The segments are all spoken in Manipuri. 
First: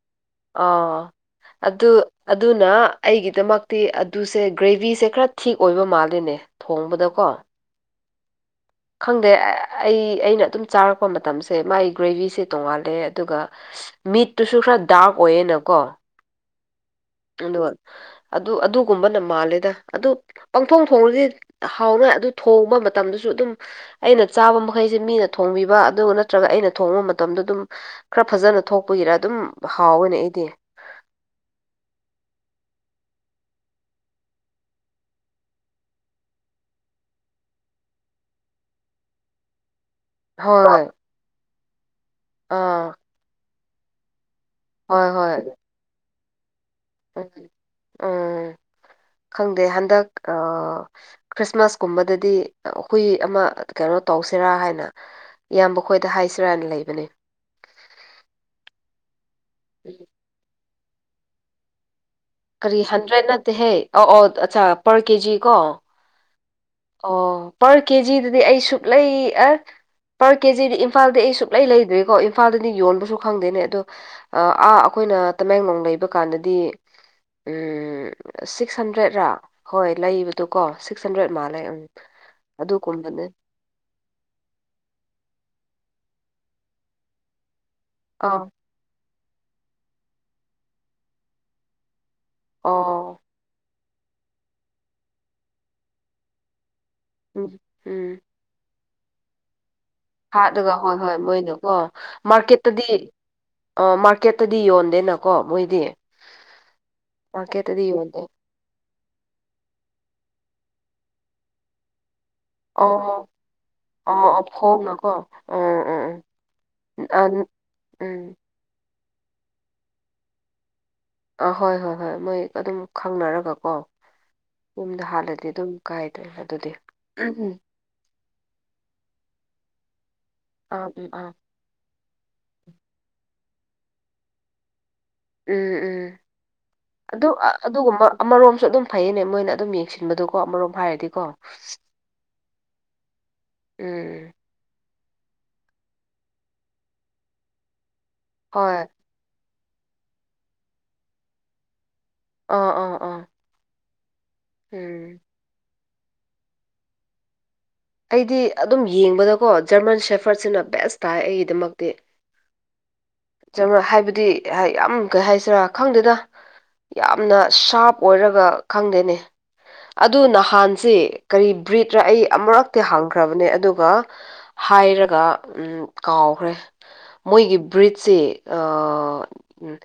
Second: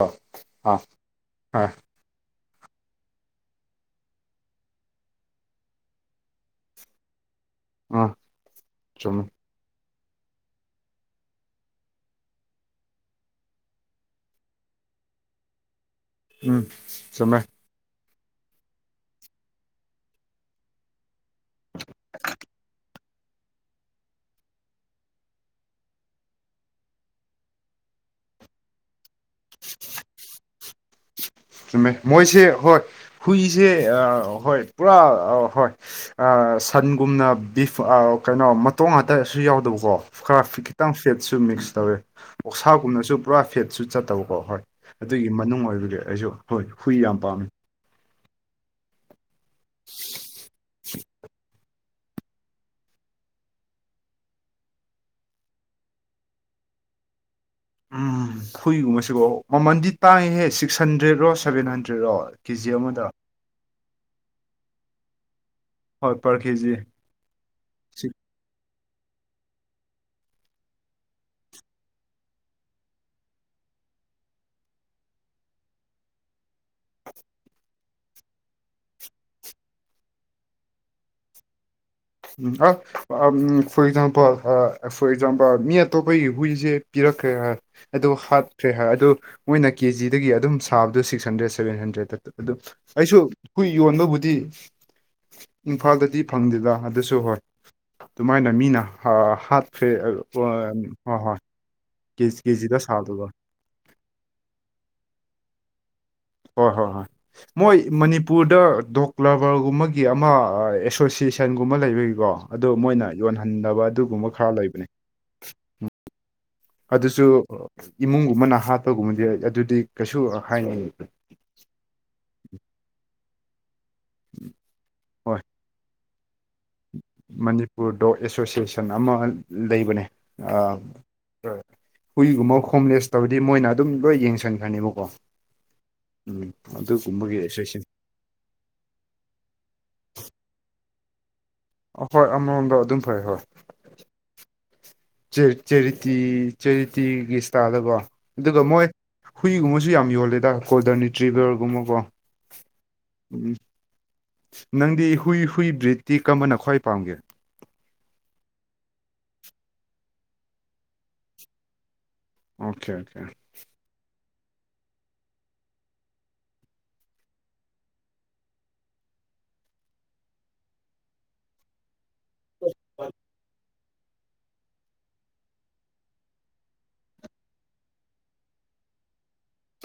ꯑꯥ ꯑꯥ ꯑꯣ ꯑꯗꯨ ꯑ ꯑꯗꯨꯅ ꯑꯩꯒꯤꯗꯃꯛꯇꯤ ꯑꯗꯨꯁꯦ ꯒ꯭ꯔꯦꯕꯤꯁꯦ ꯈꯔ ꯊꯤꯛ ꯑꯣꯏꯕ ꯃꯥꯜꯂꯤꯅꯦ ꯊꯣꯡꯕꯗꯀꯣ ꯑ ꯈꯪꯗꯦ ꯑꯩ ꯑꯩꯅ ꯑꯗꯨꯝ ꯆꯥꯔꯛꯄ ꯃꯇꯝꯁꯦ ꯃꯥꯒꯤ ꯒ꯭ꯔꯦꯕꯤꯁꯦ ꯇꯣꯡꯉꯥꯜꯂꯦ ꯑꯗꯨꯒ ꯃꯤꯠꯇꯨꯁꯨ ꯈꯔ ꯗꯥꯛ ꯑꯣꯏꯌꯦ ꯅꯀꯣ ꯎꯝ ꯆꯨꯝꯃꯦ ꯑꯗꯣ ꯑꯗꯨ ꯑꯗꯨꯒꯨꯝꯕꯅ ꯃꯥꯜꯂꯦꯗ ꯑꯗꯨ ꯄꯪꯊꯣꯡ ꯊꯣꯡꯗꯤ ꯍꯥꯎꯔꯣꯏ ꯑꯗꯨ ꯊꯣꯡꯕ ꯃꯇꯝꯗꯁꯨ ꯑꯗꯨꯝ ꯑꯩꯅ ꯆꯥꯕ ꯃꯈꯩꯁꯦ ꯃꯤꯅ ꯊꯣꯡꯕꯤꯕ ꯑꯗꯨꯒ ꯅꯠꯇ꯭ꯔꯒ ꯑꯩꯅ ꯊꯣꯡꯕ ꯃꯇꯝꯗ ꯑꯗꯨꯝ ꯈꯔ ꯐꯖꯅ ꯊꯣꯛꯄꯒꯤꯔ ꯑꯗꯨꯝ ꯍꯥꯎꯋꯦꯅꯦ ꯑꯩꯗꯤ [inaudible] ꯆꯨꯝꯃꯦ ꯃꯣꯏꯁꯦ ꯍꯣꯏ ꯍꯨꯏꯁꯦ ꯑꯥ ꯍꯣꯏ ꯄꯨꯔꯥ ꯍꯣꯏ ꯑꯥ ꯑꯥ ꯁꯟꯒꯨꯝꯅ ꯕꯤꯐ ꯑꯥ ꯀꯩꯅꯣ ꯃꯇꯣꯡ ꯉꯥꯛꯇꯁꯨ ꯌꯥꯎꯗꯕꯀꯣ ꯈꯔ ꯍꯣꯏ ꯈꯤꯇꯪ ꯐꯦꯠꯁꯨ ꯃꯤꯛꯁ ꯇꯧꯋꯦ ꯑꯥ ꯑꯣꯁꯥꯒꯨꯝꯅꯁꯨ ꯄꯨꯔꯥ ꯐꯦꯠꯁꯨ ꯆꯠꯇꯕ ꯑꯣ ꯍꯣꯏ ꯑꯗꯨꯒꯤ ꯃꯅꯨꯡ ꯑꯣꯏꯕꯒꯤ ꯑꯩꯁꯨ ꯍꯣꯏ ꯍꯨꯏ ꯌꯥꯝ ꯎꯝ ꯄꯥꯝꯃꯤ ꯎꯝ ꯈꯪꯗꯦ ꯍꯟꯗꯛ ꯑꯥ ꯈ꯭ꯔꯤꯁꯃꯥꯁ ꯀꯨꯝꯕꯗꯗꯤ ꯍꯨꯏ ꯑꯃ ꯀꯩꯅꯣ ꯇꯧꯁꯤꯔꯥ ꯍꯥꯏꯅ ꯏꯌꯥꯝꯕ ꯈꯣꯏꯗ ꯍꯥꯏꯁꯤꯔꯥꯅ ꯂꯩ ꯂꯩꯕꯅꯦ ꯎꯝ ꯍꯨꯏꯒꯨꯝꯕꯁꯤꯀꯣ ꯃꯃꯜꯗꯤ ꯇꯥꯡꯏꯍꯦ ꯁꯤꯛꯁ ꯍꯟꯗ꯭ꯔꯦꯠꯔꯣ ꯁꯚꯦꯟ ꯍꯟꯗ꯭ꯔꯦꯗꯔꯣ ꯀꯦꯖꯤ ꯀꯔꯤ ꯑꯃꯗ ꯍꯟꯗ꯭ꯔꯦꯠ ꯅꯠꯇꯦꯍꯦ ꯑꯧ ꯑꯧ ꯑꯆꯥꯥ ꯄꯔ ꯀꯦꯖꯤ ꯀꯣ ꯍꯣꯏ ꯄꯔ ꯀꯦꯖꯤ ꯑꯣ ꯄꯔ ꯀꯦꯖꯤꯗꯗꯤ ꯑꯩ ꯁꯨꯛꯂꯩ ꯑ ꯄꯔ ꯀꯦꯖꯤꯗꯤ ꯏꯝꯐꯥꯜꯗ ꯑꯩ ꯁꯨꯛꯂꯩ ꯂꯩꯗ꯭ꯔꯤꯀꯣ ꯏꯝꯐꯥꯜꯗꯗꯤ ꯌꯣꯟꯕꯁꯨ ꯈꯪꯗꯦꯅꯦ ꯑꯗꯣ ꯑꯥ ꯑꯈꯣꯢ ꯑꯩꯈꯣꯏꯅ ꯇꯃꯦꯡꯂꯣꯡ ꯂꯩꯕ ꯀꯥꯟꯗꯗꯤ ꯎꯝ ꯁꯤꯛꯁ ꯍꯟꯗ꯭ꯔꯦꯗꯔꯥ ꯍꯣꯏ ꯂꯩꯕꯗꯨꯀꯣ ꯁꯤꯛꯁ ꯍꯟꯗ꯭ꯔꯦꯗ ꯃꯥ ꯂꯦ ꯎꯝ ꯎ ꯑꯗꯨꯒꯨꯝꯕꯅꯦ ꯐꯣꯔ ꯑꯦꯛꯖꯥꯄꯜ ꯐꯣꯔ ꯑꯦꯛꯖꯄꯜ ꯃꯤ ꯑꯇꯣꯞꯄꯒꯤ ꯍꯨꯏꯁꯦ ꯄꯤꯔꯛꯈ꯭ꯔꯦ ꯍꯥꯏ ꯑꯗꯨ ꯑꯥ ꯍꯥꯠꯈ꯭ꯔꯦ ꯍꯥꯏ ꯑꯗꯨ ꯃꯣꯏꯅ ꯀꯦꯖꯤꯗꯒꯤ ꯑꯗꯨꯝ ꯁꯥꯕꯗꯣ ꯁꯤꯛꯁ ꯍꯟꯗ꯭ꯔꯦꯗ ꯁꯚꯦꯟ ꯍꯟꯗ꯭ꯔꯦꯗ ꯑꯗꯨ ꯑꯣ ꯑꯩꯁꯨ ꯍꯨꯏ ꯌꯣꯟꯕꯕꯨꯗꯤ ꯏꯝꯐꯥꯜꯗꯗꯤ ꯐꯪꯗꯦꯗꯥ ꯑꯗꯨꯁꯨ ꯍꯣꯏ ꯎꯝ ꯎꯝ ꯑꯗꯨꯃꯥꯏꯅ ꯃꯤꯅ ꯍꯥꯠ ꯍꯥꯠꯂꯒ ꯍꯣꯏ ꯍꯣꯏ ꯃꯣꯏꯗꯨ ꯀꯣ ꯀꯦꯖꯤ ꯀꯦꯖꯤꯗ ꯃꯥꯔꯀꯦꯠꯇꯗꯤ ꯁꯥꯕꯗꯣ ꯑ ꯃꯥꯔꯀꯦꯠꯇꯗꯤ ꯌꯣꯟꯗꯦꯅꯀꯣ ꯃꯣꯏꯗꯤ ꯍꯣꯏ ꯍꯣꯏ ꯍꯣꯏ ꯃꯣꯏ ꯃꯥꯔꯀꯦꯠꯇꯗꯤ ꯌꯣꯟꯗꯦ ꯃꯅꯤꯄꯨꯔꯗ ꯗꯣꯛ ꯂꯕꯔꯒꯨꯝꯕꯒꯤ ꯑꯃ ꯑꯦꯁꯣꯁꯤꯌꯦꯁꯟꯒꯨꯝꯕ ꯂꯩꯕꯒꯤꯀꯣ ꯑꯗꯣ ꯑꯣ ꯃꯣꯏꯅ ꯌꯣꯟꯍꯟꯗꯕ ꯑꯗꯨꯒꯨꯝꯕ ꯑꯣ ꯑꯣ ꯈꯔ ꯂꯩꯕꯅꯦ ꯐꯣꯡꯅꯀꯣ ꯎꯝ ꯎꯝ ꯑꯗꯨꯁꯨ ꯎꯝ ꯎꯝ ꯏꯃꯨꯡꯒꯨꯝꯕꯅ ꯍꯥꯠꯄꯒꯨꯝꯕꯗꯤ ꯑꯗꯨꯗꯤ ꯀꯩꯁꯨ ꯍꯥꯏꯅꯤ ꯑꯥ ꯍꯣꯏ ꯍꯣꯏ ꯍꯣꯏ ꯃꯣꯏ ꯑꯗꯨꯝ ꯈꯪꯅꯔꯒ ꯀꯣ ꯌꯨꯝꯗ ꯍꯣꯏ ꯍꯥꯠꯂꯗꯤ ꯑꯗꯨꯝ ꯀꯥꯏꯗ꯭ꯔꯦ ꯑꯗꯨꯗꯤ ꯎꯝ ꯃꯅꯤꯄꯨꯔ ꯗꯣꯛ ꯑꯦꯁꯣꯁꯤꯌꯦꯁꯟ ꯑꯃ ꯂꯩꯕꯅꯦ ꯑꯥ ꯎꯝ ꯑꯥ ꯍꯨꯏꯒꯨꯝꯕ ꯍꯣꯝꯂꯦꯁ ꯇꯧꯔꯗꯤ ꯃꯣꯏꯅ ꯑꯗꯨꯝ ꯂꯣꯏ ꯌꯦꯡꯁꯤꯟꯈ꯭ꯔꯅꯦꯕꯀꯣ ꯎꯝ ꯎꯝ ꯑꯗꯨ ꯑꯦꯁꯣꯁꯤꯌꯦꯁꯟ ꯑꯗꯨꯒꯨꯝꯕ ꯑꯃꯔꯣꯝꯁꯨ ꯑꯗꯨꯝ ꯐꯩꯌꯦꯅꯦ ꯃꯣꯏꯅ ꯑꯗꯨꯝ ꯌꯦꯡꯁꯤꯟꯕꯗꯨꯀꯣ ꯑꯃꯔꯣꯝ ꯍꯥꯏꯔꯗꯤ ꯑ ꯍꯣꯏ ꯑꯃꯃꯝꯗꯣ ꯑꯗꯨꯝ ꯐꯩ ꯍꯣꯏ ꯎꯝ ꯆꯦ ꯆꯦꯔꯤꯇꯤ ꯆꯦꯔꯤꯇꯤꯒꯤ ꯏꯁꯇꯥꯏꯜꯗꯀꯣ ꯑꯗꯨꯒ ꯃꯣꯏ ꯍꯣꯏ ꯍꯨꯏꯒꯨꯝꯕꯁꯨ ꯌꯥꯝ ꯌꯣꯜꯂꯦꯗ ꯀꯣꯜꯗꯔꯅꯤꯇ꯭ꯔꯤꯚꯔꯒꯨꯝꯕꯀꯣ ꯑꯣ ꯑꯣ ꯎꯝ ꯅꯪꯗꯤ ꯍꯨꯏ ꯍꯨꯏ ꯕ꯭ꯔꯤꯠꯇꯤ ꯀꯝꯕꯅ ꯈ꯭ꯋꯥꯏ ꯄꯥꯝꯒꯦ ꯑꯩꯗꯤ ꯑꯗꯨꯝ ꯌꯦꯡꯕꯗꯀꯣ ꯖꯔꯃꯟ ꯁꯦꯐꯔꯠꯁꯤꯅ ꯕꯦꯁ ꯇꯥꯏ ꯑꯩꯒꯤꯗꯃꯛꯇꯤ ꯑꯣꯀꯦ ꯖꯔꯃꯟ ꯍꯥꯏꯕꯗꯤ ꯌꯥꯝ ꯀꯩ ꯍꯥꯏꯁꯤꯔꯥ ꯈꯪꯗꯦꯗ ꯌꯥꯝꯅ ꯁꯥꯔꯞ ꯑꯣꯏꯔꯒ ꯈꯪꯗꯦꯅꯦ ꯑꯗꯨ ꯅꯍꯥꯟꯁꯦ ꯀꯔꯤ ꯕ꯭ꯔꯤꯠꯔ ꯑꯩ ꯑꯃꯨꯔꯛꯇꯤ ꯍꯡꯈ꯭ꯔꯕꯅꯦ ꯑꯗꯨꯒ ꯍꯥꯏꯔꯒ ꯎꯝ ꯀꯥꯎꯈ꯭ꯔꯦ ꯃꯣꯏꯒꯤ ꯕ꯭ꯔꯤꯠ ꯁꯤ ꯑ ꯎ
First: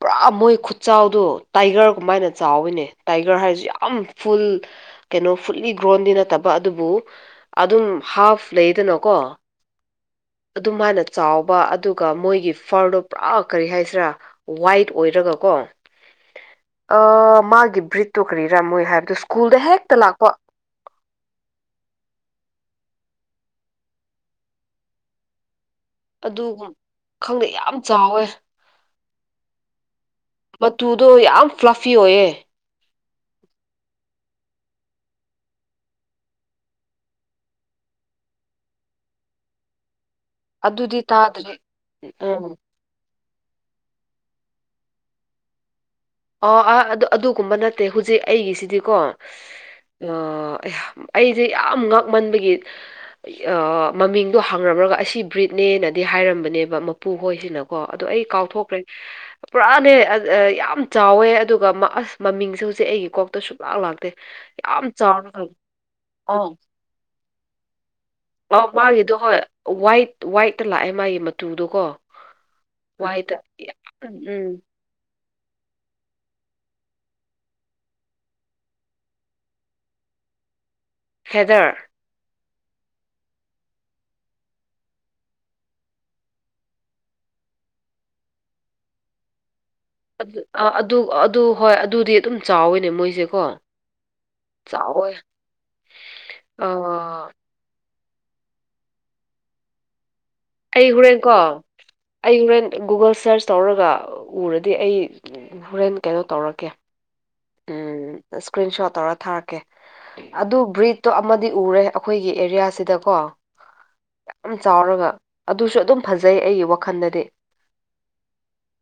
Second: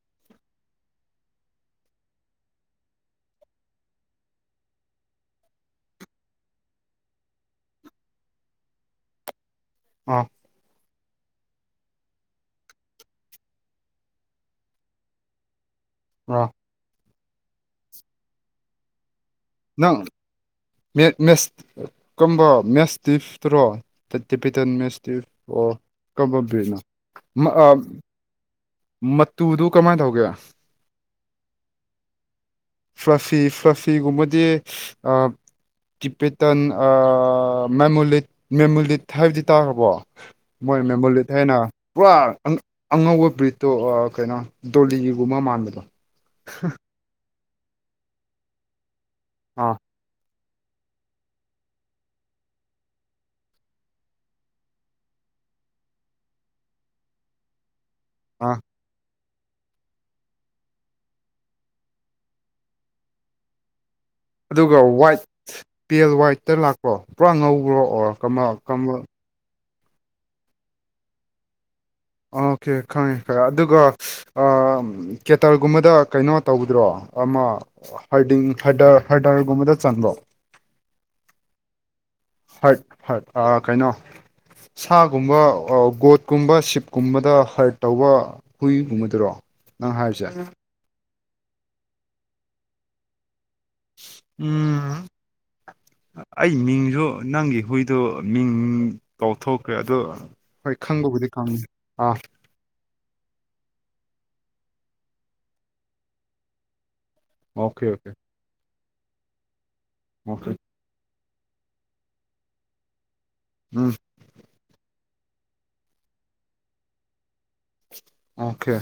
ꯄꯨꯔꯥ ꯃꯣꯏ ꯈꯨꯠꯆꯥꯎꯗꯣ ꯇꯥꯏꯒꯔ ꯒꯨꯃꯥꯏꯅ ꯆꯥꯎꯋꯤꯅꯦ ꯇꯥꯏꯒꯔ ꯍꯥꯏꯔꯤꯁꯤ ꯌꯥꯝ ꯐꯨꯜ ꯀꯩꯅꯣ ꯐꯨꯜꯂꯤ ꯒꯣꯜꯗꯤ ꯅꯠꯇꯕ ꯑꯗꯨꯕꯨ ꯑꯗꯨꯝ ꯍꯥꯐ ꯂꯩꯗꯅꯀꯣ ꯑꯥ ꯑꯗꯨꯝꯍꯥꯏꯅ ꯆꯥꯎꯕ ꯑꯗꯨꯒ ꯃꯣꯏꯒꯤ ꯐꯔꯗꯣ ꯄꯨꯔꯥ ꯀꯔꯤ ꯍꯥꯏꯁꯤꯔꯥ ꯋꯥꯏꯠ ꯑꯣꯏꯔꯒ ꯀꯣ ꯑꯥ ꯑꯥ ꯃꯥꯒꯤ ꯕ꯭ꯔꯤꯠꯇꯨ ꯀꯔꯤꯔꯥ ꯃꯣꯏ ꯍꯥꯏꯕꯗꯨ ꯅꯪ ꯃꯦꯠ ꯃꯦꯁ ꯀꯨꯝꯕ ꯃꯦꯁ ꯇꯤꯐꯇꯨꯔꯣ ꯇ ꯇꯤ ꯄꯇꯟꯃꯦꯁ ꯏꯁꯇꯤꯞ ꯔꯣ ꯀꯝꯕ ꯑꯗꯨꯒꯨꯝ ꯕ꯭ꯔꯤꯗꯅꯣ ꯈꯪꯗꯦ ꯃꯥ ꯑ ꯌꯥꯝ ꯆꯥꯎꯋꯦ ꯃꯇꯨꯗꯨ ꯀꯃꯥꯏꯅ ꯇꯧꯒꯦ ꯑꯗꯨ ꯌꯥꯝ ꯄꯐ꯭ꯂꯤ ꯑꯣꯏꯌꯦ ꯐ꯭ꯔꯥꯁꯤ ꯐ꯭ꯔꯥꯁꯤꯒꯨꯝꯕꯗꯤ ꯑ ꯇꯤꯄꯦꯇꯟ ꯑꯥ ꯃꯦꯃꯨꯂꯤꯠ ꯃꯦꯃꯨꯂꯤꯠ ꯍꯥꯏꯕꯗꯤ ꯇꯥꯈ꯭ꯔꯕꯣ ꯃꯣꯏ ꯑꯗꯨꯗꯤ ꯃꯦꯃꯣꯂꯤꯠ ꯇꯥꯗ꯭ꯔꯤ ꯍꯥꯏꯅ ꯄꯨꯔꯥ ꯎꯝ ꯑꯉꯧꯕ ꯕ꯭ꯔꯤꯇꯣ ꯑꯥ ꯀꯩꯅꯣ ꯗꯣꯂꯤꯒꯨꯝꯕ ꯃꯥꯟꯕꯗꯣ ꯑ ꯑꯥ ꯑꯗꯨ ꯑꯗꯨꯒꯨꯝꯕ ꯅꯠꯇꯦ ꯍꯧꯖꯤꯛ ꯑꯩꯒꯤꯁꯤꯗꯤꯀꯣ ꯑꯥ ꯑꯥ ꯑꯩꯁꯦ ꯌꯥꯝ ꯉꯛꯃꯟꯕꯒꯤꯑꯥ ꯃꯃꯤꯡꯗꯣ ꯍꯪꯉꯝꯔꯒ ꯑꯁꯤ ꯕ꯭ꯔꯤꯠꯅꯤ ꯑꯦ ꯅꯗꯤ ꯍꯥꯏꯔꯝꯕꯅꯦꯕ ꯃꯄꯨ ꯍꯣꯏꯁꯤꯅ ꯀꯣ ꯑꯗꯨ ꯑꯩ ꯑꯥ ꯀꯥꯎꯊꯣꯛꯈ꯭ꯔꯦ ꯄꯨꯔꯥꯅꯦ ꯌꯥꯝ ꯆꯥꯎꯋꯦ ꯑꯗꯨꯒ ꯑꯁ ꯃꯃꯤꯡꯁꯨ ꯍꯧꯖꯤꯛ ꯑꯩꯒꯤ ꯀꯣꯛꯇ ꯁꯨꯡꯛꯂꯥꯛ ꯂꯥꯛꯇꯦ ꯑꯗꯨꯒ ꯌꯥꯝ ꯋꯥꯏꯠ ꯆꯥꯎꯔꯒ ꯄꯦꯜ ꯑꯧ ꯋꯥꯏꯠꯇ ꯂꯥꯛꯄ꯭ꯔꯣ ꯄꯨꯔꯥ ꯉꯧꯕ꯭ꯔꯣ ꯑꯣꯔ ꯀꯝꯕ ꯑꯧ ꯀꯔꯝꯕ ꯃꯥꯒꯤꯗꯣ ꯍꯣꯏ ꯋꯥꯏꯠ ꯋꯥꯏꯠꯇ ꯂꯥꯛꯑꯦ ꯃꯥꯒꯤ ꯃꯇꯨꯗꯣꯀꯣ ꯑꯣꯀꯦ ꯈꯪꯉꯦ ꯋꯥꯏꯠꯇ ꯈꯔ ꯌꯥꯝ ꯑꯗꯨꯒ ꯎꯝ ꯑꯥ ꯀꯦꯇꯜꯒꯨꯝꯕꯗ ꯀꯩꯅꯣ ꯇꯧꯕꯗꯨꯔꯣ ꯑꯃ ꯍꯥꯢꯗꯤꯡ ꯍꯥꯢꯗꯔꯒꯨꯝꯕꯗ ꯆꯟꯕ꯭ꯔꯣ [inaudible] ꯍꯦꯗꯔ ꯍꯣꯏ ꯍꯣꯏ ꯑꯥ ꯀꯩꯅꯣ ꯁꯥꯒꯨꯝꯕ ꯒꯣꯠꯀꯨꯝꯕ ꯁꯤꯞꯀꯨꯝꯕꯗ ꯍꯔꯠ ꯇꯧꯕ ꯍꯨꯏꯒꯨꯝꯕꯗꯨꯔꯣ ꯅꯪ ꯑꯗꯨ ꯍꯥꯏꯔꯤꯁꯦ ꯑꯗꯨ ꯑꯗꯨ ꯍꯣꯏ ꯑꯗꯨꯗꯤ ꯑꯗꯨꯝ ꯆꯥꯎꯋꯤꯅꯦ ꯃꯣꯏꯁꯦꯀꯣ ꯎꯝ ꯆꯥꯎꯋꯦ ꯑꯩ ꯃꯤꯡꯁꯨ ꯑꯥ ꯅꯪꯒꯤ ꯍꯨꯏ ꯑꯗꯨ ꯃꯤꯡ ꯀꯥꯎꯊꯣꯛꯈ꯭ꯔꯦ ꯑꯗꯣ ꯍꯣꯏ ꯑꯩ ꯍꯣꯔꯦꯟ ꯈꯪꯕꯕꯨꯗꯤ ꯀꯣ ꯈꯪꯉꯤ ꯑꯥ ꯑꯩ ꯍꯣꯔꯦꯟ ꯒꯨꯒꯜ ꯁꯔꯁ ꯇꯧꯔꯒ ꯎꯔꯗꯤ ꯑꯩ ꯍꯣꯔꯦꯟ ꯀꯩꯅꯣ ꯇꯧꯔꯛꯀꯦ ꯑꯣꯀꯦ ꯑꯣꯀꯦ ꯎꯝ ꯏꯁꯀ꯭ꯔꯤꯟ ꯁꯣꯠ ꯇꯧꯔ ꯊꯥꯔꯛꯀꯦ ꯑꯣꯀꯦ ꯑꯗꯨ ꯕ꯭ꯔꯤꯗ ꯇꯣ ꯑꯃꯗꯤ ꯎꯔꯦ ꯑꯩꯈꯣꯏꯒꯤ ꯑꯦꯔꯤꯌꯥ ꯁꯤꯗꯀꯣ ꯎꯝ ꯌꯥꯝ ꯆꯥꯎꯔꯒ ꯑꯗꯨꯁꯨ ꯑꯗꯨꯝ ꯐꯖꯩ ꯑꯩꯒꯤ ꯋꯥꯈꯜꯗꯗꯤ ꯑꯣꯀꯦ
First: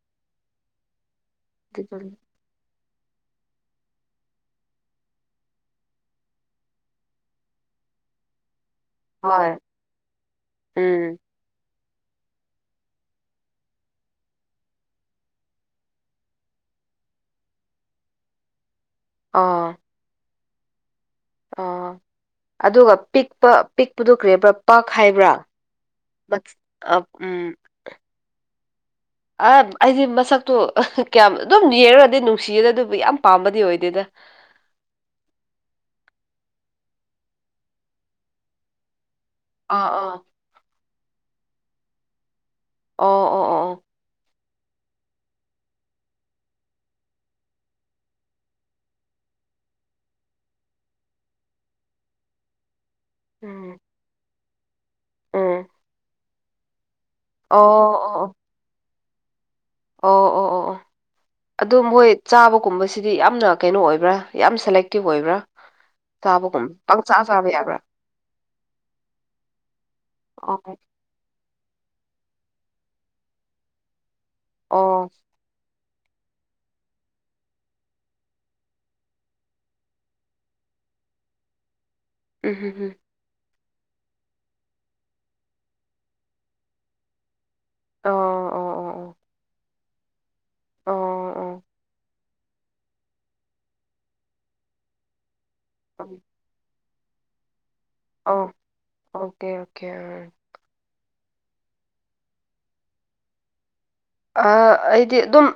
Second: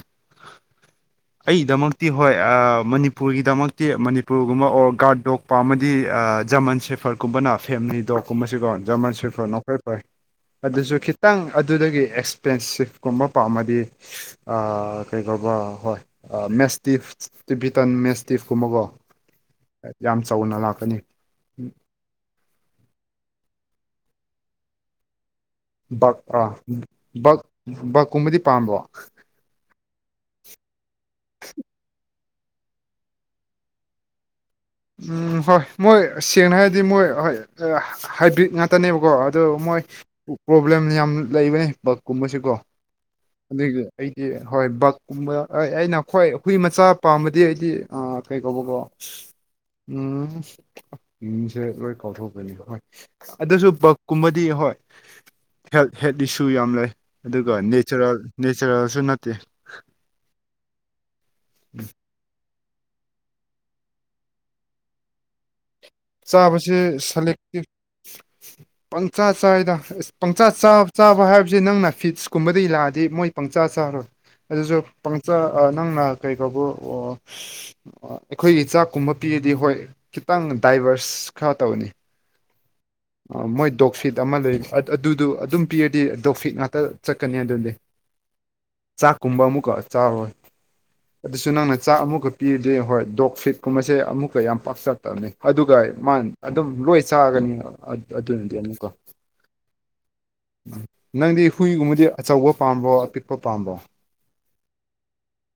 ꯑꯩꯗꯃꯛꯇꯤ ꯍꯣꯏ ꯑꯥ ꯃꯅꯤꯄꯨꯔ ꯃꯅꯤꯄꯨꯔꯒꯤꯗꯃꯛꯇꯤ ꯃꯅꯤꯄꯨꯔꯒꯨꯝꯕ ꯑꯣꯔ ꯒꯥꯔꯗ ꯗꯣꯛ ꯄꯥꯝꯃꯗꯤ ꯖꯃꯟ ꯁꯦꯐꯔ ꯀꯨꯝꯕꯅ ꯐꯦꯝꯅꯤꯗꯣ [unintelligible] ꯖꯔꯃꯟ ꯍꯣꯏ ꯁꯦꯐꯔꯅ ꯈ꯭ꯋꯥꯏ ꯐꯩ ꯑꯗꯨꯁꯨ ꯎꯝ ꯈꯤꯇꯪ ꯑꯗꯨꯗꯒꯤ ꯑꯦꯛꯁꯄꯦꯟꯁꯤꯞ ꯀꯨꯝꯕ ꯄꯥꯝꯃꯗꯤ ꯍꯥꯏꯗꯤ ꯀꯩꯕ ꯍꯣꯏ ꯃꯦꯁꯇꯤꯞ ꯇꯤꯚꯤꯇꯟ ꯃꯦꯁꯇꯤꯐ ꯀꯨꯝꯕꯀꯣ ꯑꯥ ꯆꯥꯎꯅ ꯂꯥꯛꯀꯅꯤ ꯑ ꯑꯗꯨꯒ ꯄꯤꯛꯄ ꯄꯤꯛꯄꯗꯨ ꯀꯔꯤ ꯍꯥꯏꯕ꯭ꯔꯥ ꯄꯥꯛ ꯍꯥꯏꯕ꯭ꯔꯥ ꯕꯛ ꯑ ꯃꯆ ꯑ ꯎꯝ ꯕꯛ ꯕꯛ ꯀꯨꯝꯕꯗꯤ ꯄꯥꯝꯕꯔꯣ ꯑ ꯑꯩꯗꯤ ꯃꯁꯛꯇꯣ ꯀꯌꯥꯝ ꯑꯗꯨꯝ ꯌꯦꯡꯔꯗꯤ ꯅꯨꯡꯁꯤꯗ ꯑꯗꯨꯕꯨ ꯌꯥꯝ ꯄꯥꯝꯕꯗꯤ ꯑꯣꯏꯗꯦꯗ [inaudible] ꯎꯝ ꯍꯣꯏ ꯃꯣꯏ ꯁꯦꯡꯅ ꯍꯥꯏꯔꯗꯤ ꯃꯣꯏ ꯍꯣꯏ ꯍꯥꯏꯕ꯭ꯔꯤꯠ ꯉꯥꯛꯇꯅꯦꯕꯀꯣ ꯑꯗꯣ ꯃꯣꯏ ꯑꯥ ꯑꯥ ꯄ꯭ꯔꯣꯕ꯭ꯂꯦꯝ ꯌꯥꯝ ꯂꯩꯕꯅꯦ ꯕꯛꯀꯨꯝꯕꯁꯤꯀꯣ ꯑꯣ ꯑꯣ ꯑꯣ ꯑꯣ ꯑꯗꯨꯒꯤ ꯑꯩꯗꯤ ꯍꯣꯏ ꯕꯛꯀꯨꯝꯕ ꯑꯩꯅ ꯈ꯭ꯋꯥꯏ ꯍꯨꯏ ꯃꯆꯥ ꯄꯥꯝꯃꯥꯗꯤ ꯑꯩꯗꯤ ꯀꯩ ꯀꯧꯕꯀꯣ ꯎꯝ ꯃꯤꯡꯁꯦ ꯂꯣꯏ ꯀꯥꯎꯊꯣꯛꯀꯅꯤ ꯍꯣꯏ ꯑꯗꯨꯁꯨ ꯎꯝ ꯕꯛꯀꯨꯝꯕꯗꯤ ꯗꯤ ꯍꯣꯏ ꯎꯝ ꯍꯦꯜꯗ ꯍꯦꯜꯗ ꯏꯁꯨ ꯌꯥꯝ ꯂꯩ ꯑꯗꯨꯒ ꯑꯣ ꯑꯣ ꯅꯦꯆꯔꯦꯜ ꯅꯦꯆꯔꯦꯜꯁꯨ ꯅꯠ ꯑꯗꯣ ꯃꯣꯏ ꯆꯥꯕꯒꯨꯝꯕꯁꯤꯗꯤ ꯌꯥꯝꯅ ꯀꯩꯅꯣ ꯑꯣꯏꯕ꯭ꯔꯥ ꯌꯥꯝ ꯁꯦꯂꯦꯛꯇꯤꯞ ꯑꯣꯏꯕ꯭ꯔꯥ ꯆꯥꯕꯒꯨꯝꯕ ꯆꯥꯕꯁꯤ ꯄꯪꯆꯥ ꯆꯥꯕ ꯁꯦꯂꯦꯛꯇꯤꯚ ꯌꯥꯕ꯭ꯔꯥ ꯄꯪꯆꯥ ꯆꯥꯢꯗ ꯄꯪꯆꯥ ꯑꯣ ꯆ ꯆꯕ ꯍꯥꯏꯕ ꯥꯅꯪꯅ ꯐꯤꯠꯁꯀꯨꯝꯕꯗꯩꯩ ꯂꯥꯛꯑꯗꯤ ꯃꯣꯏ ꯄꯪꯆꯥ ꯆꯥꯔꯣꯏ ꯑꯗꯨꯁꯨ ꯑꯣ ꯄꯪꯆꯥ ꯅꯪꯅ ꯀꯧꯕꯔꯥ ꯑꯩꯈꯣꯏꯒꯤ ꯆꯥꯛꯀꯨꯝꯕ ꯄꯤꯔꯗꯤ ꯍꯣꯏ ꯈꯤꯇꯪ ꯗꯥꯥꯏꯚꯔꯁ ꯈꯔꯥ ꯇꯧꯏ ꯎꯍꯨꯝꯍꯨꯝ ꯃꯣꯏ ꯗꯣꯛ ꯐꯤꯠ ꯑꯃ ꯂꯩ ꯑꯗꯨꯗꯣ ꯑꯗꯨꯝ ꯄꯤꯔꯗꯤ ꯗꯣꯛ ꯐꯤꯠ ꯉꯥꯛꯇ ꯆꯠꯀꯅꯤ ꯑꯗꯨꯗꯤ ꯑꯣ ꯆꯥꯛꯀꯨꯝꯕ ꯑꯃꯨꯛꯀ ꯆꯥꯔꯣꯏ ꯑꯣ ꯑꯗꯨꯁꯨ ꯑꯣ ꯅꯪꯅ ꯆꯥꯛ ꯑꯃꯨꯛꯀ ꯄꯤꯔꯗꯤ ꯍꯣꯏ ꯗꯣꯛ ꯐꯤꯠ ꯀꯨꯝꯕꯁꯦ ꯑꯃꯨꯛꯀ ꯌꯥꯝ ꯄꯥꯛꯆ ꯆꯥꯔꯣꯏ ꯑꯗꯨꯒ ꯃꯥꯅ ꯑꯗꯨꯝ ꯂꯣꯏ ꯆꯥꯒꯅꯤ ꯑꯗꯨꯅꯗꯤ ꯑꯃꯨꯛꯀ ꯑꯣꯀꯦ ꯑꯣꯀꯦ ꯅꯪꯗꯤ ꯍꯨꯏꯒꯨꯝꯕꯗꯤ ꯑꯆꯧꯕ ꯄꯥꯝꯕ꯭ꯔꯣ ꯑꯄꯤꯛꯄ ꯄꯥꯝꯕ꯭ꯔꯣ ꯑ ꯑꯩꯗꯤ ꯑꯗꯨꯝ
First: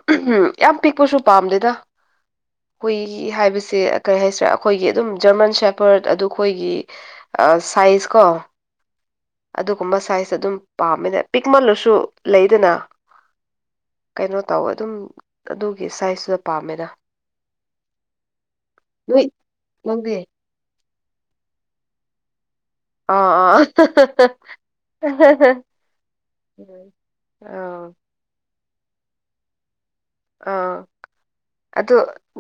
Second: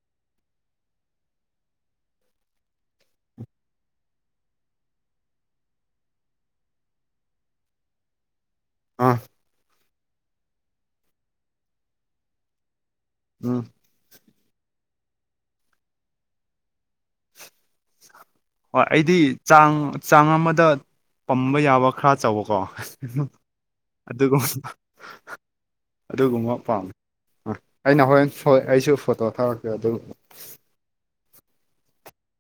ꯌꯥꯝ ꯄꯤꯛꯄꯁꯨ ꯄꯥꯝꯗꯦꯗ ꯍꯨꯏ ꯍꯥꯏꯕꯁꯦ ꯀꯔꯤ ꯍꯥꯏꯁꯤꯔ ꯑꯩꯈꯣꯏꯒꯤ ꯑꯗꯨꯝ ꯖꯔꯃꯟ ꯁꯦꯐꯔꯗ ꯑꯗꯨ ꯈꯣꯏꯒꯤ ꯁꯥꯏꯖ ꯀꯣ ꯎꯝ ꯑꯗꯨꯒꯨꯝꯕ ꯁꯥꯏꯖ ꯑꯗꯨꯝ ꯄꯥꯝꯃꯤꯗ ꯄꯤꯛꯃꯜꯂꯁꯨ ꯂꯩꯗꯅ ꯎꯝ ꯀꯩꯅꯣ ꯇꯧꯋꯦ ꯑꯗꯨꯝ ꯑꯗꯨꯒꯤ ꯁꯥꯏꯖꯇꯨꯗ ꯄꯥꯝꯃꯦꯗ ꯍꯣꯏ ꯑꯩꯗꯤ ꯅꯣꯏ ꯆꯥꯡ ꯅꯪꯗꯤ ꯆꯥꯡ ꯑꯃꯗ ꯄꯝꯕ ꯌꯥꯕ ꯈꯔ ꯆꯥꯎꯕꯀꯣ ꯑꯗꯨꯒꯨꯝ [unintelligible] ꯑꯗꯨꯒꯨꯝꯕ ꯄꯥꯝꯃꯤ ꯑ ꯑꯥ ꯑꯩꯅ ꯍꯣꯔꯦꯟ ꯑꯩꯁꯨ ꯐꯣꯇꯣ ꯊꯥꯔꯛꯀꯦ ꯑꯗꯨ ꯑꯥ ꯑꯗꯨ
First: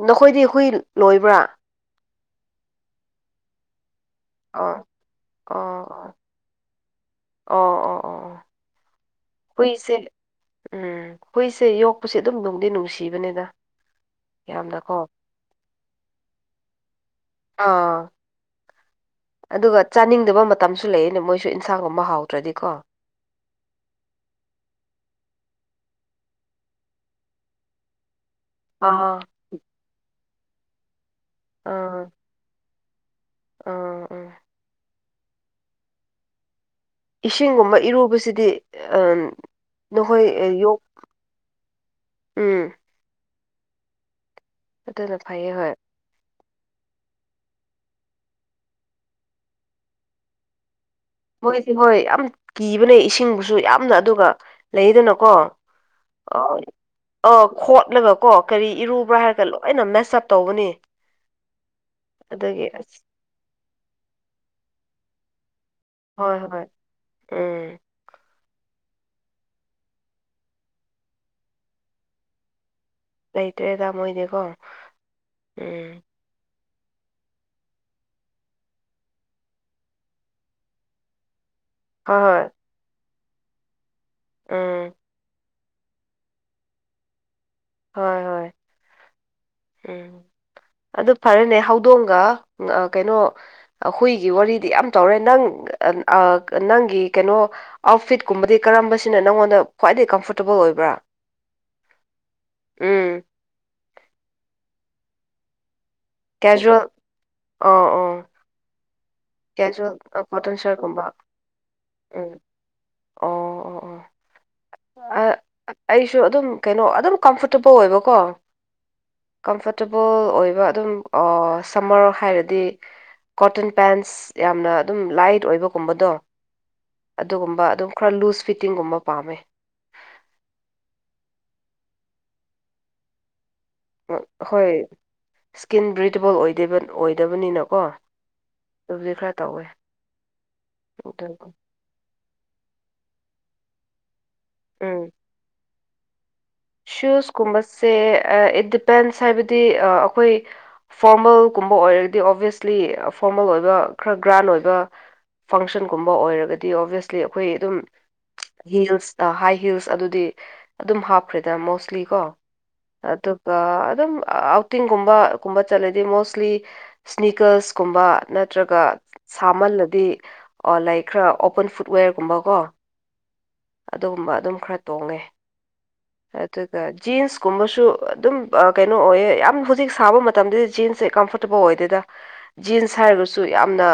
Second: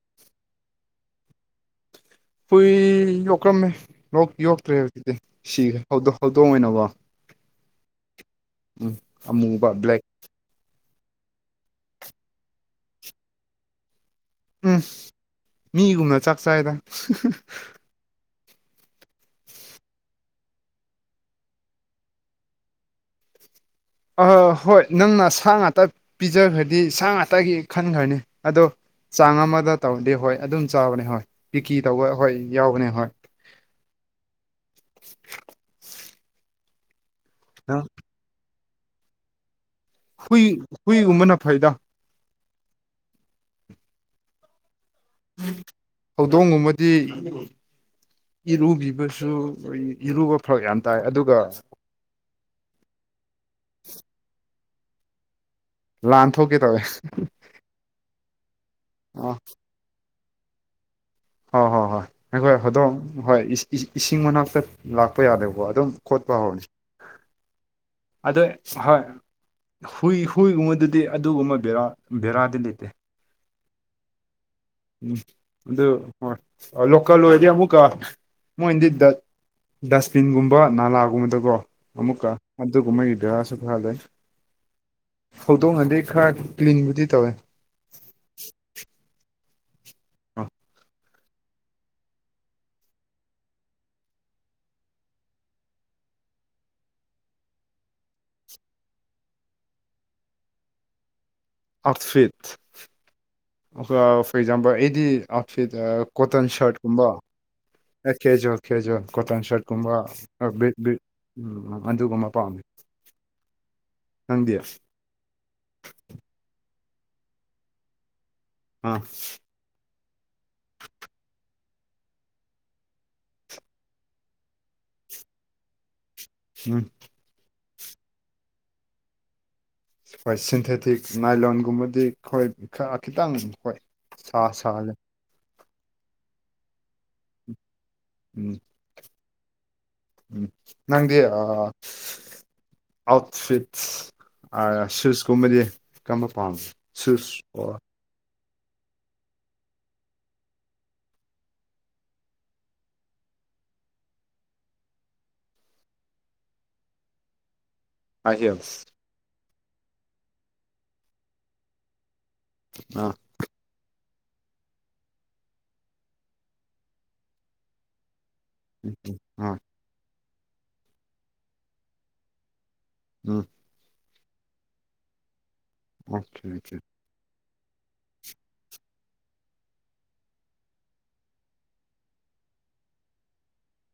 ꯅꯈꯣꯏꯗꯤ ꯍꯨꯏ ꯂꯣꯏꯕ꯭ꯔꯥ ꯍꯨꯏ ꯌꯣꯛꯀ꯭ꯔꯝꯃꯦ ꯌꫭꯛ ꯑꯣ ꯌꯣꯛꯇ꯭ꯔꯦ ꯍꯧꯖꯤꯛꯗꯤ ꯁꯤꯒ꯭ꯔꯦ [unintelligible] ꯑꯣ ꯍꯧꯗꯣꯡ ꯑꯣꯏꯅꯀꯣ ꯑꯣ ꯑꯣ ꯑꯣ ꯎꯝ ꯑꯃꯨꯕ ꯍꯨꯏꯁꯦ ꯕ꯭ꯂꯦꯛ ꯎꯝ ꯍꯨꯏꯁꯦ ꯌꯣꯛꯄꯁꯦ ꯑꯗꯨꯝ ꯅꯨꯡꯗꯤ ꯅꯨꯡꯁꯤꯕꯅꯦꯗ [unintelligible] ꯃꯤꯒꯨꯝꯅ ꯆꯥꯛ ꯆꯥꯥꯏꯗ [unintelligible] ꯑꯥ ꯑꯗꯨꯒ ꯆꯥꯅꯤꯡꯗꯕ ꯃꯇꯝꯁꯨ ꯂꯩꯌꯦꯅꯦ ꯃꯣꯏꯁꯨ ꯏꯟꯁꯥꯡ ꯒꯨꯝꯕ ꯍꯥꯎꯇ꯭ꯔꯗꯤꯀꯣ ꯑ ꯍꯣꯏ ꯅꯪꯅ ꯁꯥ ꯉꯥꯛꯇ ꯄꯤꯖꯈ꯭ꯔꯗꯤ ꯁꯥ ꯉꯥꯛꯇꯒꯤ ꯈꯟꯈ꯭ꯔꯅꯤ ꯑꯗꯣ ꯑꯥ ꯆꯥꯡ ꯑꯃꯗ ꯇꯧꯔꯗꯤ ꯍꯣꯏ ꯑꯗꯨꯝ ꯆꯥꯕꯅꯦ ꯍꯣꯏ ꯄꯤꯀꯤ ꯇꯧꯕ ꯍꯣꯏ ꯌꯥꯎꯕꯅꯦ ꯍꯣꯏ ꯑ ꯑ [inaudible] ꯏꯁꯤꯡꯒꯨꯝꯕ ꯅꯪ ꯏꯔꯨꯕꯁꯤꯗꯤ [unintelligible] ꯍꯨꯏ ꯑ, ꯌꯣꯛ ꯍꯨꯏꯒꯨꯝꯕꯅ ꯐꯩꯗ ꯎꯝ ꯑꯗꯨꯅ ꯐꯩꯌꯦ ꯍꯣꯏ ꯍꯧꯗꯣꯡꯒꯨꯝꯕꯗꯤ ꯏꯔꯨꯕꯤꯕꯁꯨ ꯏꯔꯨꯕ ꯐꯔꯛ ꯌꯥꯝ ꯇꯥꯏ ꯑꯗꯨꯒ ꯃꯣꯏꯗꯤ ꯍꯣꯏ ꯌꯥꯝ ꯀꯤꯕꯅꯦ ꯏꯁꯤꯡꯕꯨꯁꯨ ꯌꯥꯝꯅ ꯑꯗꯨꯒ ꯂꯩꯗꯅꯀꯣ ꯂꯥꯟ ꯊꯣꯛꯀꯦ ꯇꯧꯋꯦ [unintelligible] ꯑꯣ ꯈꯣꯠꯂꯒ ꯀꯣ ꯀꯔꯤ ꯏꯔꯨꯕ꯭ꯔ ꯑ ꯍꯥꯏꯔꯒ ꯂꯣꯏꯅ ꯃꯦꯁ ꯑꯞ ꯇꯧꯕꯅꯦ ꯍꯣꯏ ꯍꯣꯏ ꯍꯣꯏ ꯑꯩꯈꯣꯏ ꯍꯧꯗꯣꯡ ꯍꯣꯏ ꯏꯁꯤꯡ ꯃꯅꯥꯛꯇ ꯂꯥꯛꯄ ꯌꯥꯗꯦꯕꯀꯣ ꯑꯗꯨꯝ ꯈꯣꯠꯄ ꯍꯣꯏ ꯍꯣꯏ ꯍꯧꯔꯅꯤ ꯎꯝ ꯑꯗꯩ ꯍꯣꯏ ꯍꯨꯏ ꯍꯨꯏꯒꯨꯝꯕꯗꯗꯤ ꯑꯗꯨꯒꯨꯝꯕ ꯕꯦꯔꯥ ꯕꯦꯔꯥꯗꯤ ꯂꯩꯇꯦ ꯂꯩꯇꯦꯗ ꯃꯣꯏꯗꯤꯀꯣ ꯎꯝ ꯑꯗꯨ ꯎꯝ ꯂꯣꯀꯦꯜ ꯑꫭꯏꯔꯗꯤ ꯑꯃꯨꯛꯀ ꯃꯣꯏꯅꯗꯤ [unintelligible] ꯗꯁꯕꯤꯟꯒꯨꯝꯕ ꯅꯥꯂꯥꯒꯨꯝꯕꯗꯀꯣ ꯍꯣꯏ ꯑꯃꯨꯛꯀ ꯍꯣꯏ ꯑꯗꯨꯒꯨꯝꯕꯒꯤ ꯕꯦꯔꯥꯁꯨ ꯈꯔ ꯂꯩ ꯎꯝ ꯍꯧꯗꯣꯡꯅꯗꯤ ꯈꯔ ꯀ꯭ꯂꯤꯟꯕꯨꯗꯤ ꯇꯧꯋꯦ ꯍꯣꯏ ꯍꯣꯏ ꯎꯝ ꯑꯗꯨ ꯐꯔꯦꯅꯦ ꯍꯧꯗꯣꯡꯒ ꯀꯩꯅꯣ ꯍꯨꯏꯒꯤ ꯋꯥꯔꯤꯗꯤ ꯌꯥꯝ ꯇꯧꯔꯦ ꯅꯪ ꯑ ꯑ ꯅꯪꯒꯤ ꯀꯩꯅꯣ ꯑꯥꯎꯠꯐꯤꯠꯀꯨꯝꯕꯗꯤ ꯀꯔꯝꯕꯁꯤꯅ ꯅꯪꯉꯣꯟꯗ ꯈ꯭ꯋꯥꯏꯗꯩ ꯀꯝꯐꯣꯔꯇꯦꯕꯜ ꯑꯣꯏꯕ꯭ꯔ ꯑꯥꯎꯠꯐꯤꯠ [unintelligible] ꯐꯣꯔ ꯑꯦꯛꯖꯥꯝꯄꯜ ꯑꯩꯗꯤ ꯑꯥꯎꯠꯐꯤꯠ ꯑ ꯀꯣꯇꯟ ꯀꯦꯖꯨꯋꯦꯜ ꯁꯔꯠꯀꯨꯝꯕ ꯑꯣ ꯑꯣ ꯑꯦ ꯀꯦꯖ꯭ꯋꯦꯜ ꯀꯦꯖ꯭ꯋꯦꯜ ꯀꯣꯇꯟ ꯁꯔꯠꯀꯨꯝꯕ ꯀꯦꯖꯨꯋꯦꯜ ꯀꯣꯇꯟ ꯁꯔꯠꯀꯨꯝꯕ [unintelligible] ꯑꯗꯨꯒꯨꯝꯕ ꯄꯥꯝꯃꯦ ꯅꯪꯗꯤ ꯑ ꯑꯩꯁꯨ ꯑꯗꯨꯝ ꯀꯩꯅꯣ ꯑꯗꯨꯝ ꯀꯝꯐꯣꯔꯇꯦꯕꯜ ꯑꯣꯏꯕꯀꯣ ꯑꯥ [unintelligible] ꯑꯣꯏꯕ ꯑꯗꯨꯝ ꯑꫭ ꯁꯝꯃꯔ ꯍꯥꯏꯔꯗꯤ ꯀꯣꯇꯟ ꯄꯦꯟ ꯑꯁ ꯌꯥꯝꯅ ꯑꯗꯨꯝ ꯂꯥꯏꯠ ꯑꯣꯏꯕꯒꯨꯝꯕꯗꯣ ꯎꯝ ꯑꯗꯨꯒꯨꯝꯕ ꯑꯗꯨꯝ ꯈꯔ ꯂꯨꯁ ꯐꯤꯠꯇꯤꯡꯒꯨꯝꯕ ꯄꯥꯝꯃꯦ ꯍꯣꯏ ꯁꯤꯟꯊꯦꯊꯤꯛ ꯅꯥꯏꯂꯣꯟꯒꯨꯝꯕꯗꯤ ꯑꯈꯣꯏ [unintelligible] ꯈꯤꯇꯪ ꯍꯣꯏ ꯆꯥ ꯍꯣꯏ ꯁꯥꯍꯜꯂꯦ ꯏꯁꯀꯤꯟ ꯕ꯭ꯔꯤꯗꯦꯕꯜ ꯑꯣꯏꯗꯦꯕ ꯑꯣꯢꯗꯕꯅꯤꯅꯀꯣ ꯎꯝ ꯑꯗꯨꯕꯨꯗꯤ ꯈꯔ ꯇꯧꯋꯦ ꯎꯝ ꯅꯪꯗꯤ ꯑꯗꯨꯕꯨ ꯑꯥ ꯑꯥꯎꯠꯐꯤꯠ ꯑ ꯁꯨꯁ ꯀꯨꯝꯕꯗꯤ ꯀꯝꯕ ꯁꯨꯁ ꯀꯨꯝꯕꯁꯦ ꯑ ꯏꯗꯤꯄꯦꯟꯁ ꯍꯥꯏꯕꯗꯤ ꯑꯩꯈꯣꯏ ꯐꯣꯔꯃꯦꯜꯒꯨꯝꯕ ꯑꯣꯏꯔꯗꯤ ꯑꯣꯕ꯭ꯌꯁꯂꯤ ꯐꯣꯔꯃꯦꯜ ꯑꯣꯏꯕ ꯈꯔ ꯒ꯭ꯔꯥꯟ ꯑꯣꯏꯕ ꯐꯪꯁꯟꯒꯨꯝꯕ ꯑꯣꯏꯔꯒꯗꯤ ꯑꯣꯕ꯭ꯌꯁꯂꯤ ꯑꯈꯣꯏ ꯑꯗꯨꯝ ꯍꯤꯜꯁ ꯍꯥꯏ ꯍꯤꯜꯁ ꯑꯗꯨꯗꯤ ꯑꯗꯨꯝ ꯍꯥꯞꯈ꯭ꯔꯦꯗ ꯃꯣꯁꯂꯤ ꯀꯣ ꯑꯥ ꯑꯗꯨꯒ ꯑꯗꯨꯝ ꯑꯥꯎꯇꯤꯡꯒꯨꯝꯕ ꯒꯨꯝꯕ ꯆꯠꯂꯗꯤ ꯃꯣꯁꯂꯤ ꯁ꯭ꯅꯤꯀꯜꯁꯀꯨꯝꯕ ꯅꯠ ꯎꯝ ꯅꯠꯇ꯭ꯔꯒ ꯎꯝ ꯑꯥ ꯁꯥꯃꯜꯂꯗꯤ ꯑꯣ ꯂꯩ ꯈꯔ ꯑꯣꯄꯟ ꯐꯨꯗꯋꯦꯔꯒꯨꯝꯕꯀꯣ ꯎꯝ ꯑꯗꯨꯒꯨꯝꯕ ꯑꯗꯨꯝ ꯈꯔ ꯇꯣꯡꯉꯦ ꯑꯣꯀꯦ ꯑꯣꯀꯦ ꯑꯗꯨꯒ ꯖꯤꯟꯁ ꯀꯨꯝꯕꯁꯨ ꯑꯗꯨꯝ ꯀꯩꯅꯣ ꯑꯣꯏꯌꯦ ꯌꯥꯝ ꯍꯧꯖꯤꯛ ꯁꯥꯕ ꯃꯇꯝꯗꯗꯤ ꯖꯤꯟꯁꯁꯦ ꯀꯝꯐꯣꯔꯇꯦꯕꯜ ꯑꯣꯏꯗꯦꯗ ꯖꯤꯟꯁ ꯍꯥꯏꯔꯒꯁꯨ ꯌꯥꯝꯅ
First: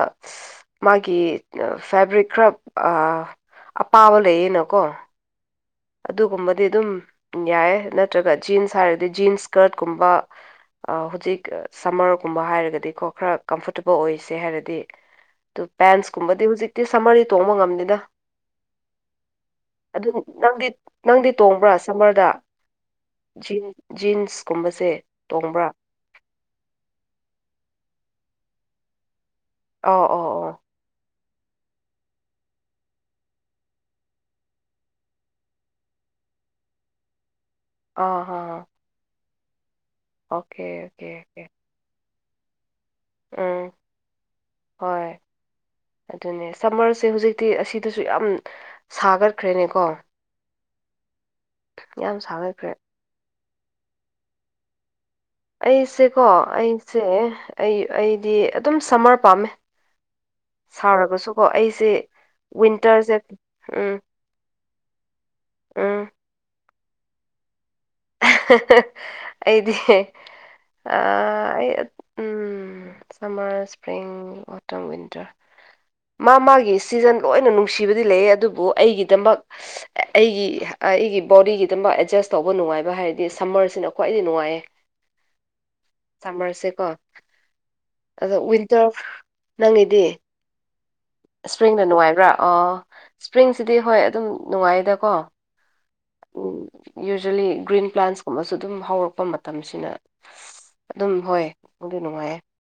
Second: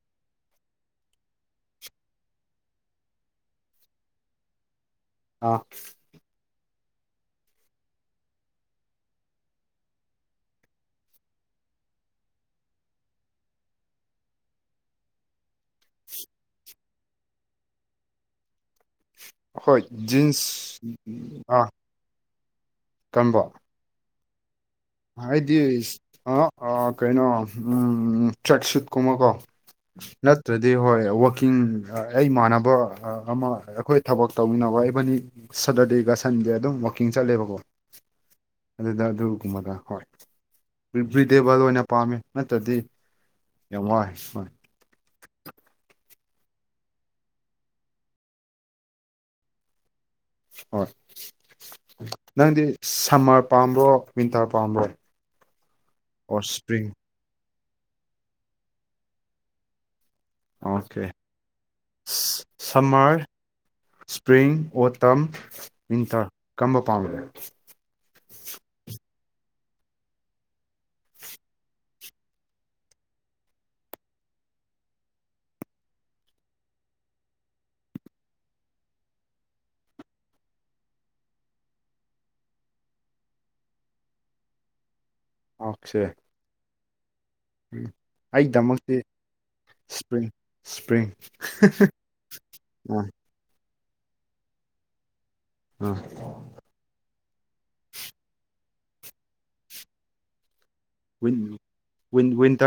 ꯃꯥꯒꯤ ꯐꯦꯕ꯭ꯔꯤꯛ ꯈꯔ ꯑ ꯑꯄꯥꯕ ꯂꯩꯌꯦꯅꯀꯣ ꯑꯥ ꯗꯤ ꯑꯗꯨꯝ ꯌꯥꯏꯌꯦ ꯅꯠꯇ꯭ꯔꯒ ꯖꯤꯟꯁ ꯍꯥꯏꯔꯗꯤ ꯖꯤꯟꯁ ꯁ꯭ꯀꯔꯠꯀꯨꯝꯕ ꯑꯥ ꯍꯧꯖꯤꯛ ꯁꯝꯃꯔꯒꯨꯝꯕ ꯍꯥꯏꯔꯒꯗꯤꯀꯣ ꯈꯔ ꯀꯝꯐꯣꯔꯇꯦꯕꯜ ꯑꯣꯏꯁꯦ ꯍꯥꯏꯔꯗꯤ ꯑꯗꯨ ꯄꯦꯟꯁꯀꯨꯝꯕꯗꯤ ꯍꯧꯖꯤꯛꯇꯤ ꯁꯝꯃꯔꯗꯤ ꯇꯣꯡꯕ ꯉꯝꯗꯦꯗ ꯍꯣꯏ ꯑꯗꯨ ꯅꯪꯗꯤ ꯖꯤꯟꯁ ꯅꯪꯗꯤ ꯑꯥ ꯇꯣꯡꯕ꯭ꯔꯥ ꯁꯝꯃꯔꯗ ꯖꯤꯟ ꯖꯤꯟꯁ ꯍꯥꯏꯗꯤ ꯑ ꯑꯥ ꯀꯩꯅꯣ ꯎꯝ ꯇ꯭ꯔꯦꯛ ꯁꯨꯠꯀꯨꯝꯕ ꯀꯣ ꯑꯣ ꯑꯣ ꯑꯣ ꯅꯠꯇ꯭ꯔꯗꯤ ꯍꯣꯏ ꯀꯤꯡ ꯑꯩꯃꯥꯟꯅꯕ ꯑꯃ ꯑꯩꯈꯣꯏ ꯊꯕꯛ ꯇꯧꯃꯤꯟꯅꯕ ꯏꯕꯥꯅꯤ ꯁꯇꯔꯗꯦꯒ ꯁꯟ ꯗꯤ ꯑꯗꯨꯝ ꯋꯥꯀꯤꯡ ꯆꯠꯂꯦꯕꯀꯣ ꯑ ꯑ ꯒꯨꯨꯝꯕꯗ ꯍꯣꯏ ꯑꯣꯀꯦ ꯚ꯭ꯔꯤꯗꯦꯕꯜ ꯑꯣꯏꯅ ꯄꯥꯝꯃꯤ ꯅꯠꯇ꯭ꯔꯗꯤ ꯎꯝ ꯌꯥꯝ ꯋꯥꯢ ꯍꯣꯏ ꯑꯗꯨꯅꯦ ꯁꯝꯃꯔꯁꯦ ꯍꯧꯖꯤꯛꯇꯤ ꯑꯁꯤꯗꯁꯨ ꯌꯥꯝ ꯁꯥꯒꯠꯈ꯭ꯔꯦꯅꯦꯀꯣ ꯍꯣꯏ ꯌꯥꯝ ꯅꯪꯗꯤ ꯁꯥꯒꯠꯈ꯭ꯔꯦ ꯁꯝꯃꯔ ꯄꯥꯝꯕ꯭ꯔꯣ ꯋꯤꯟꯇꯔ ꯄꯥꯝꯕ꯭ꯔꯣ ꯑꯩꯁꯦꯀꯣ ꯑꯣ ꯁꯄ꯭ꯔꯤꯡ ꯑꯩꯁꯦ ꯑꯩ ꯑꯩꯗꯤ ꯑꯗꯨꯝ ꯁꯝꯃꯔ ꯄꯥꯝꯃꯦ ꯑꯣꯀꯦ ꯁꯥꯔꯒꯁꯨꯀꯣ ꯑꯩꯁꯦ ꯋꯤꯟꯇꯔꯁꯦ summer um spring autumn um winter ꯀꯝꯕ ꯄꯥꯝꯒꯦ ꯑ ꯍ ꯍꯥ ꯑꯩꯗꯤ ꯑ ꯑꯩ um um summer spring autumn winter ꯃꯥ ꯃꯥꯒꯤ ꯁꯤꯖꯟ ꯂꯣꯏꯅ ꯅꯨꯡꯁꯤꯕꯗꯤ ꯂꯩ ꯑꯗꯨꯕꯨ ꯑꯩꯒꯤꯗꯃꯛ ꯑꯩꯒꯤ ꯑꯩꯒꯤ ꯕꯣꯗꯤꯒꯤꯗꯃꯛ ꯑꯦꯗꯖꯁ ꯇꯧꯕ ꯅꯨꯡꯉꯥꯏꯕ ꯍꯥꯏꯔꯗꯤ ꯁꯝꯃꯔꯁꯤꯅ ꯈ꯭ꯋꯥꯏꯗꯒꯤ ꯅꯨꯡꯉꯥꯏꯌꯦ ꯑꯣꯀꯦ ꯁꯝꯃꯔꯁꯦꯀꯣ ꯑꯗ ꯋꯤꯟꯇꯔ ꯑꯩꯒꯤꯗꯃꯛꯇꯤ ꯅꯪꯉꯤꯗꯤ ꯁꯄ꯭ꯔꯤꯡ ꯁꯄ꯭ꯔꯤꯡ ꯏꯁꯄ꯭ꯔꯤꯡꯅ ꯅꯨꯡꯉꯥꯏꯕ꯭ꯔꯥ ꯑꯣ ꯑꯥ ꯏꯁꯄ꯭ꯔꯤꯡꯁꯤꯗꯤ ꯍꯣꯏ ꯑꯗꯨꯝ ꯅꯨꯡꯉꯥꯏꯗꯀꯣ ꯑꯥ ꯌꯨꯖ꯭ꯋꯦꯂꯤ ꯒ꯭ꯔꯤꯟ ꯄ꯭ꯂꯥꯟꯁꯀꯨꯝꯕꯁꯨ ꯑꯗꯨꯝ ꯍꯧꯔꯛꯄ ꯃꯇꯝꯁꯤꯅ ꯑꯗꯨꯝ ꯋꯤꯟ ꯍꯣꯏ ꯑꯗꯨ ꯋꯤꯟ ꯅꯨꯡꯉꯥꯏꯌꯦ ꯋꯤꯟꯇꯔ